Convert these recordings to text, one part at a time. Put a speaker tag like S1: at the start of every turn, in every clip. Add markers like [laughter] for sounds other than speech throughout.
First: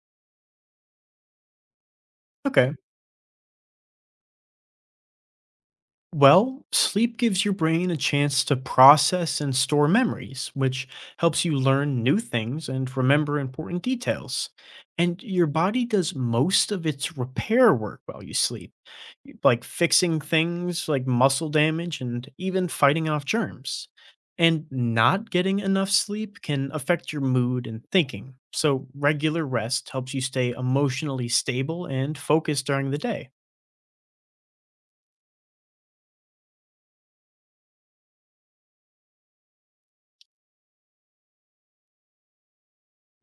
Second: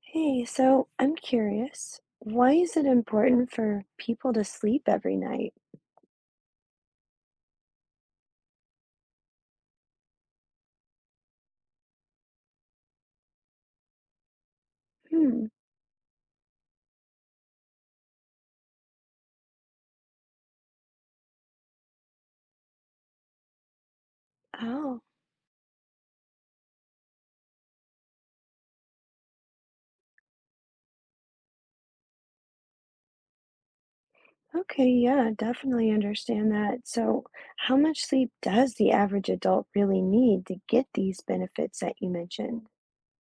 S1: Hey, so I'm curious, why
S2: Okay.
S1: is it important for people to sleep every night?
S2: Well, sleep gives your brain a chance to process and store memories, which helps you learn new things and remember important details. And
S1: Hmm.
S2: your body does most of its repair work while you sleep, like fixing things like muscle damage and even fighting off germs. And
S1: Oh,
S2: not getting enough sleep can affect your mood and thinking. So, regular rest helps you stay emotionally stable and focused during the day.
S1: okay. Yeah, definitely understand that. So, how much sleep does the average adult really need to get these benefits that you mentioned?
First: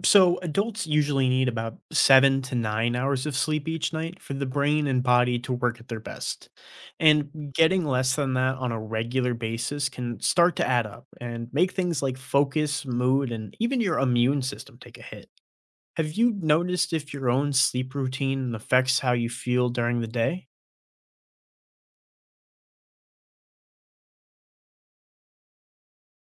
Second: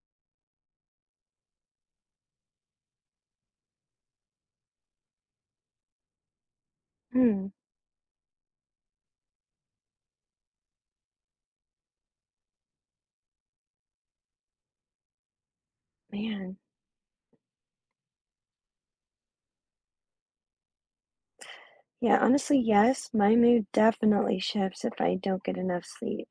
S2: So, adults usually need about 7 to 9 hours of sleep each night for the brain and body to work at their best.
S1: Hmm.
S2: And getting less than that on a regular basis can start to add up and make things like focus, mood, and even your immune system take a hit. Have you
S1: Man.
S2: noticed if your own sleep routine affects how you feel during the day?
S1: Yeah, honestly, yes, my mood definitely shifts if I don't get enough sleep.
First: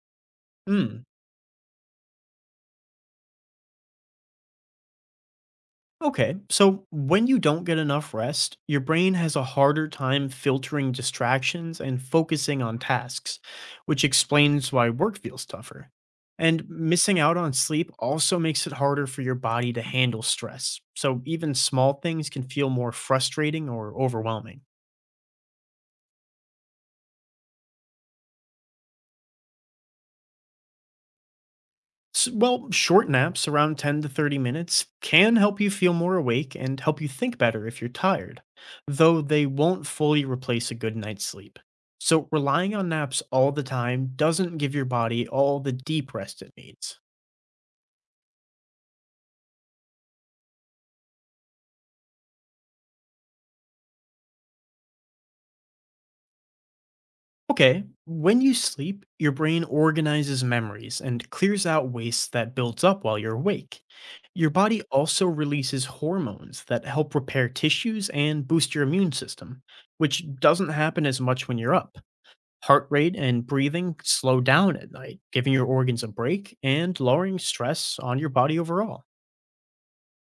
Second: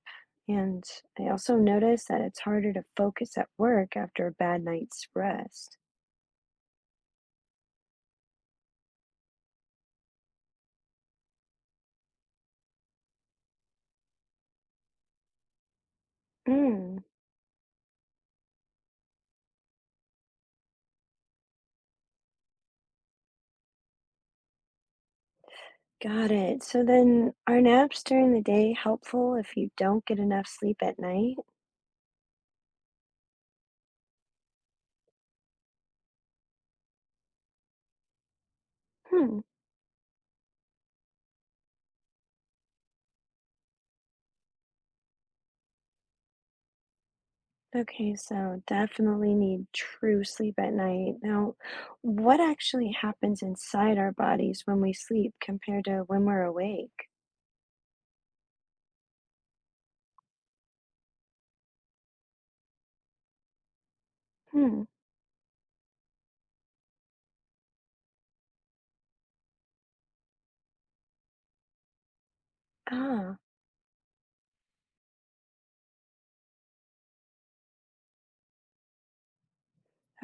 S1: And
S2: Hmm.
S1: I also notice that it's harder to focus at work after a bad night's rest.
S2: Okay, so when you don't get enough rest, your brain has a harder time filtering distractions and focusing on tasks, which explains why work feels tougher. And
S1: Hmm.
S2: missing out on sleep also makes it harder for your body to handle stress, so even small things can feel more frustrating or overwhelming.
S1: Got it. So then, are naps during the day helpful if you don't get enough sleep at night?
S2: Well, short naps around 10 to 30 minutes can help you feel more awake and help you think better if you're tired, though
S1: Hmm.
S2: they won't fully replace a good night's sleep. So, relying on naps all the time doesn't give your body all the deep rest it needs.
S1: Okay, so definitely need true sleep at night. Now, what actually happens inside our bodies when we sleep compared to when we're awake?
S2: Okay, when you sleep, your brain organizes memories and clears out waste that builds up while you're awake. Your body
S1: Hmm.
S2: also releases hormones that help repair tissues and boost your immune system, which doesn't happen as much when you're up. Heart rate
S1: Ah,
S2: and breathing slow down at night, giving your organs a break and lowering stress on your body overall.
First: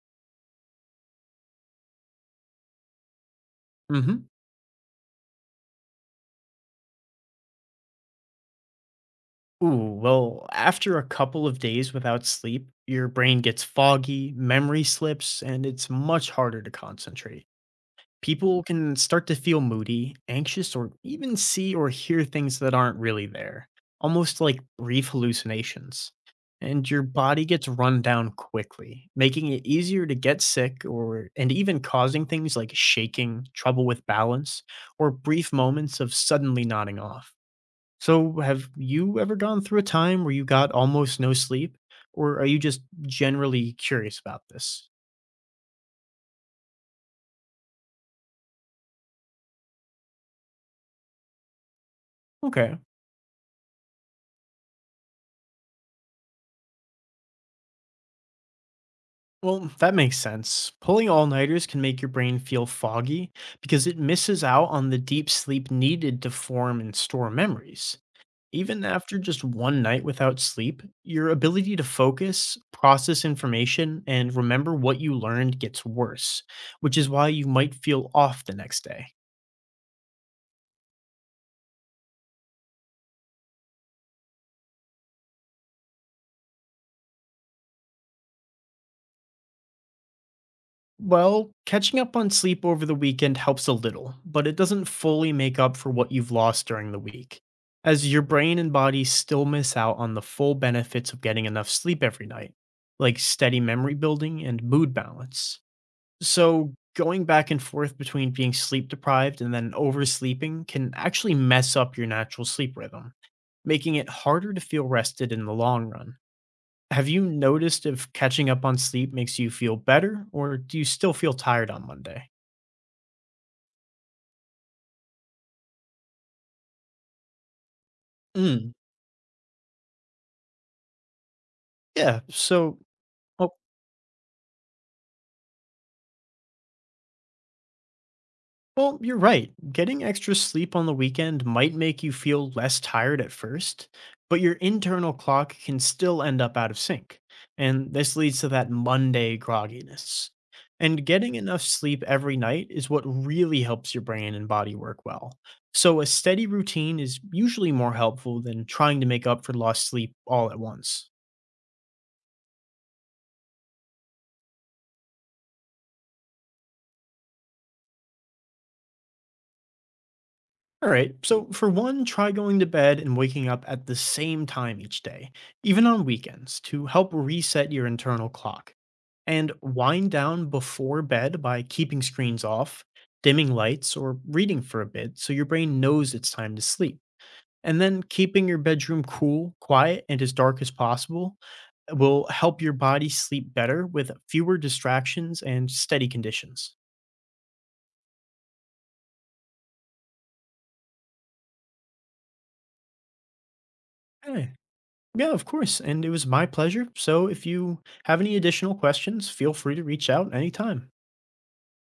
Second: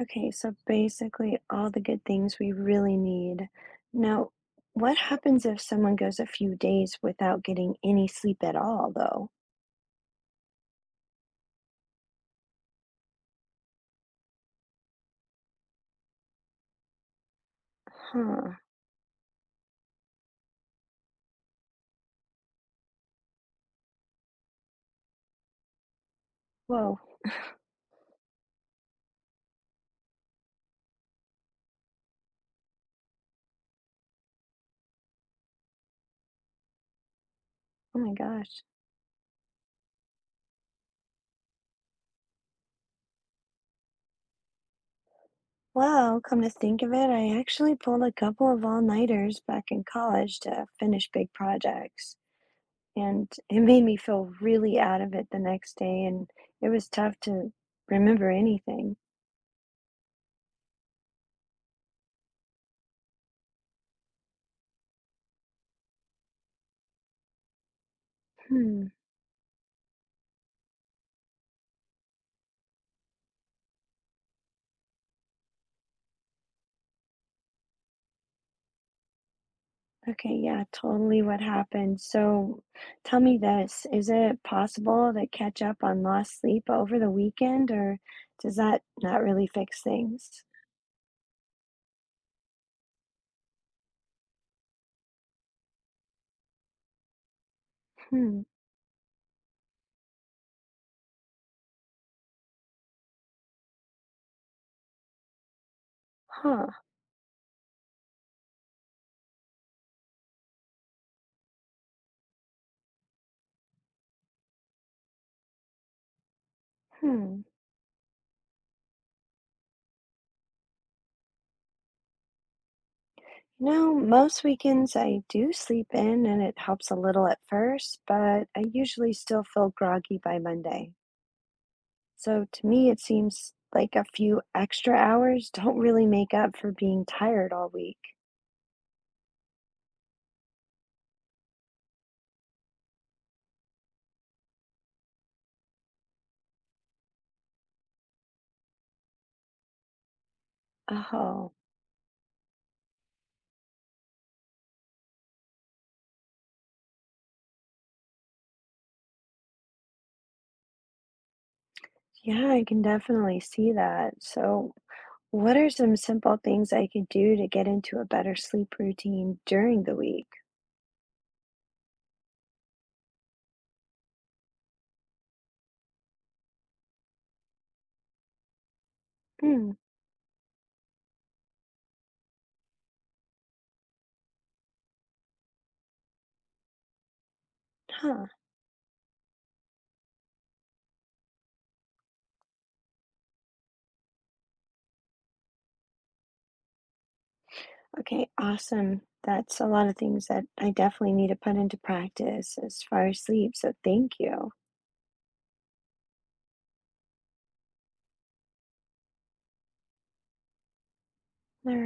S1: okay, so basically all the good things we really need.
S2: Hmm.
S1: Now, what happens if someone goes a few days without getting any sleep at all, though?
S2: Ooh, well, after a couple of days without sleep, your brain gets foggy, memory slips, and it's much harder to concentrate.
S1: Huh.
S2: People can start to feel moody, anxious, or even see or hear things that aren't really there, almost like brief hallucinations. And
S1: Whoa.
S2: your body gets run down quickly, making it easier to get sick or and even causing things like shaking, trouble with balance, or brief moments of suddenly nodding off.
S1: Oh my
S2: So,
S1: gosh.
S2: have you ever gone through a time where you got almost no sleep? Or are you just generally curious about this?
S1: Wow, come to think of it, I actually pulled a couple of all-nighters back in college to finish big projects,
S2: Okay.
S1: and it made me feel really out of it the next day, and it was tough to remember anything.
S2: Well, that makes sense. Pulling all nighters can make your brain feel foggy because it misses out on the deep sleep needed to form and store memories. Even
S1: Hmm.
S2: after just one night without sleep, your ability to focus, process information, and remember what you learned gets worse, which is why you might feel off the next day.
S1: Okay, yeah, totally what happened. So tell me this, is it possible to catch up on lost sleep over the weekend, or does that not really fix things?
S2: Well, catching up on sleep over the weekend helps a little, but it doesn't fully make up for what you've lost during the week, as your
S1: Hmm.
S2: brain and body still miss out on the full benefits of getting enough sleep every night, like steady memory building and mood balance.
S1: Huh.
S2: So, going back and forth between being sleep deprived and then oversleeping can actually mess up your natural sleep rhythm, making it harder to feel rested in the long run. Have you
S1: Hmm.
S2: noticed if catching up on sleep makes you feel better, or do you still feel tired on Monday?
S1: Most weekends I do sleep in and it helps a little at first, but I
S2: Mm,
S1: usually still feel groggy by Monday.
S2: yeah.
S1: So to me, it seems like a few extra hours [laughs] don't really make up for being tired all week.
S2: Well, you're right. Getting extra sleep on the weekend might make you feel less tired at first, but your internal clock can still end up out of sync. And this leads to that Monday grogginess. And getting
S1: Oh,
S2: enough sleep every night is what really helps your brain and body work well. So, a steady routine is usually more helpful than trying to make up for lost sleep all at once.
S1: yeah, I can definitely see that. So, what are some simple things I could do to get into a better sleep routine during the week?
S2: All right, so for one, try going to bed and waking up at the same time each day, even on weekends, to help reset your internal clock. And
S1: Hmm,
S2: wind down before bed by keeping screens off, dimming lights, or reading for a bit so your brain knows it's time to sleep. And then
S1: huh.
S2: keeping your bedroom cool, quiet, and as dark as possible will help your body sleep better with fewer distractions and steady conditions.
S1: Okay, awesome. That's a lot of things that I definitely need to put into practice as far as sleep, so thank
S2: Hmm.
S1: you.
S2: Yeah, of course. And it was my pleasure. So if you have any additional questions, feel free to reach out anytime.
S1: All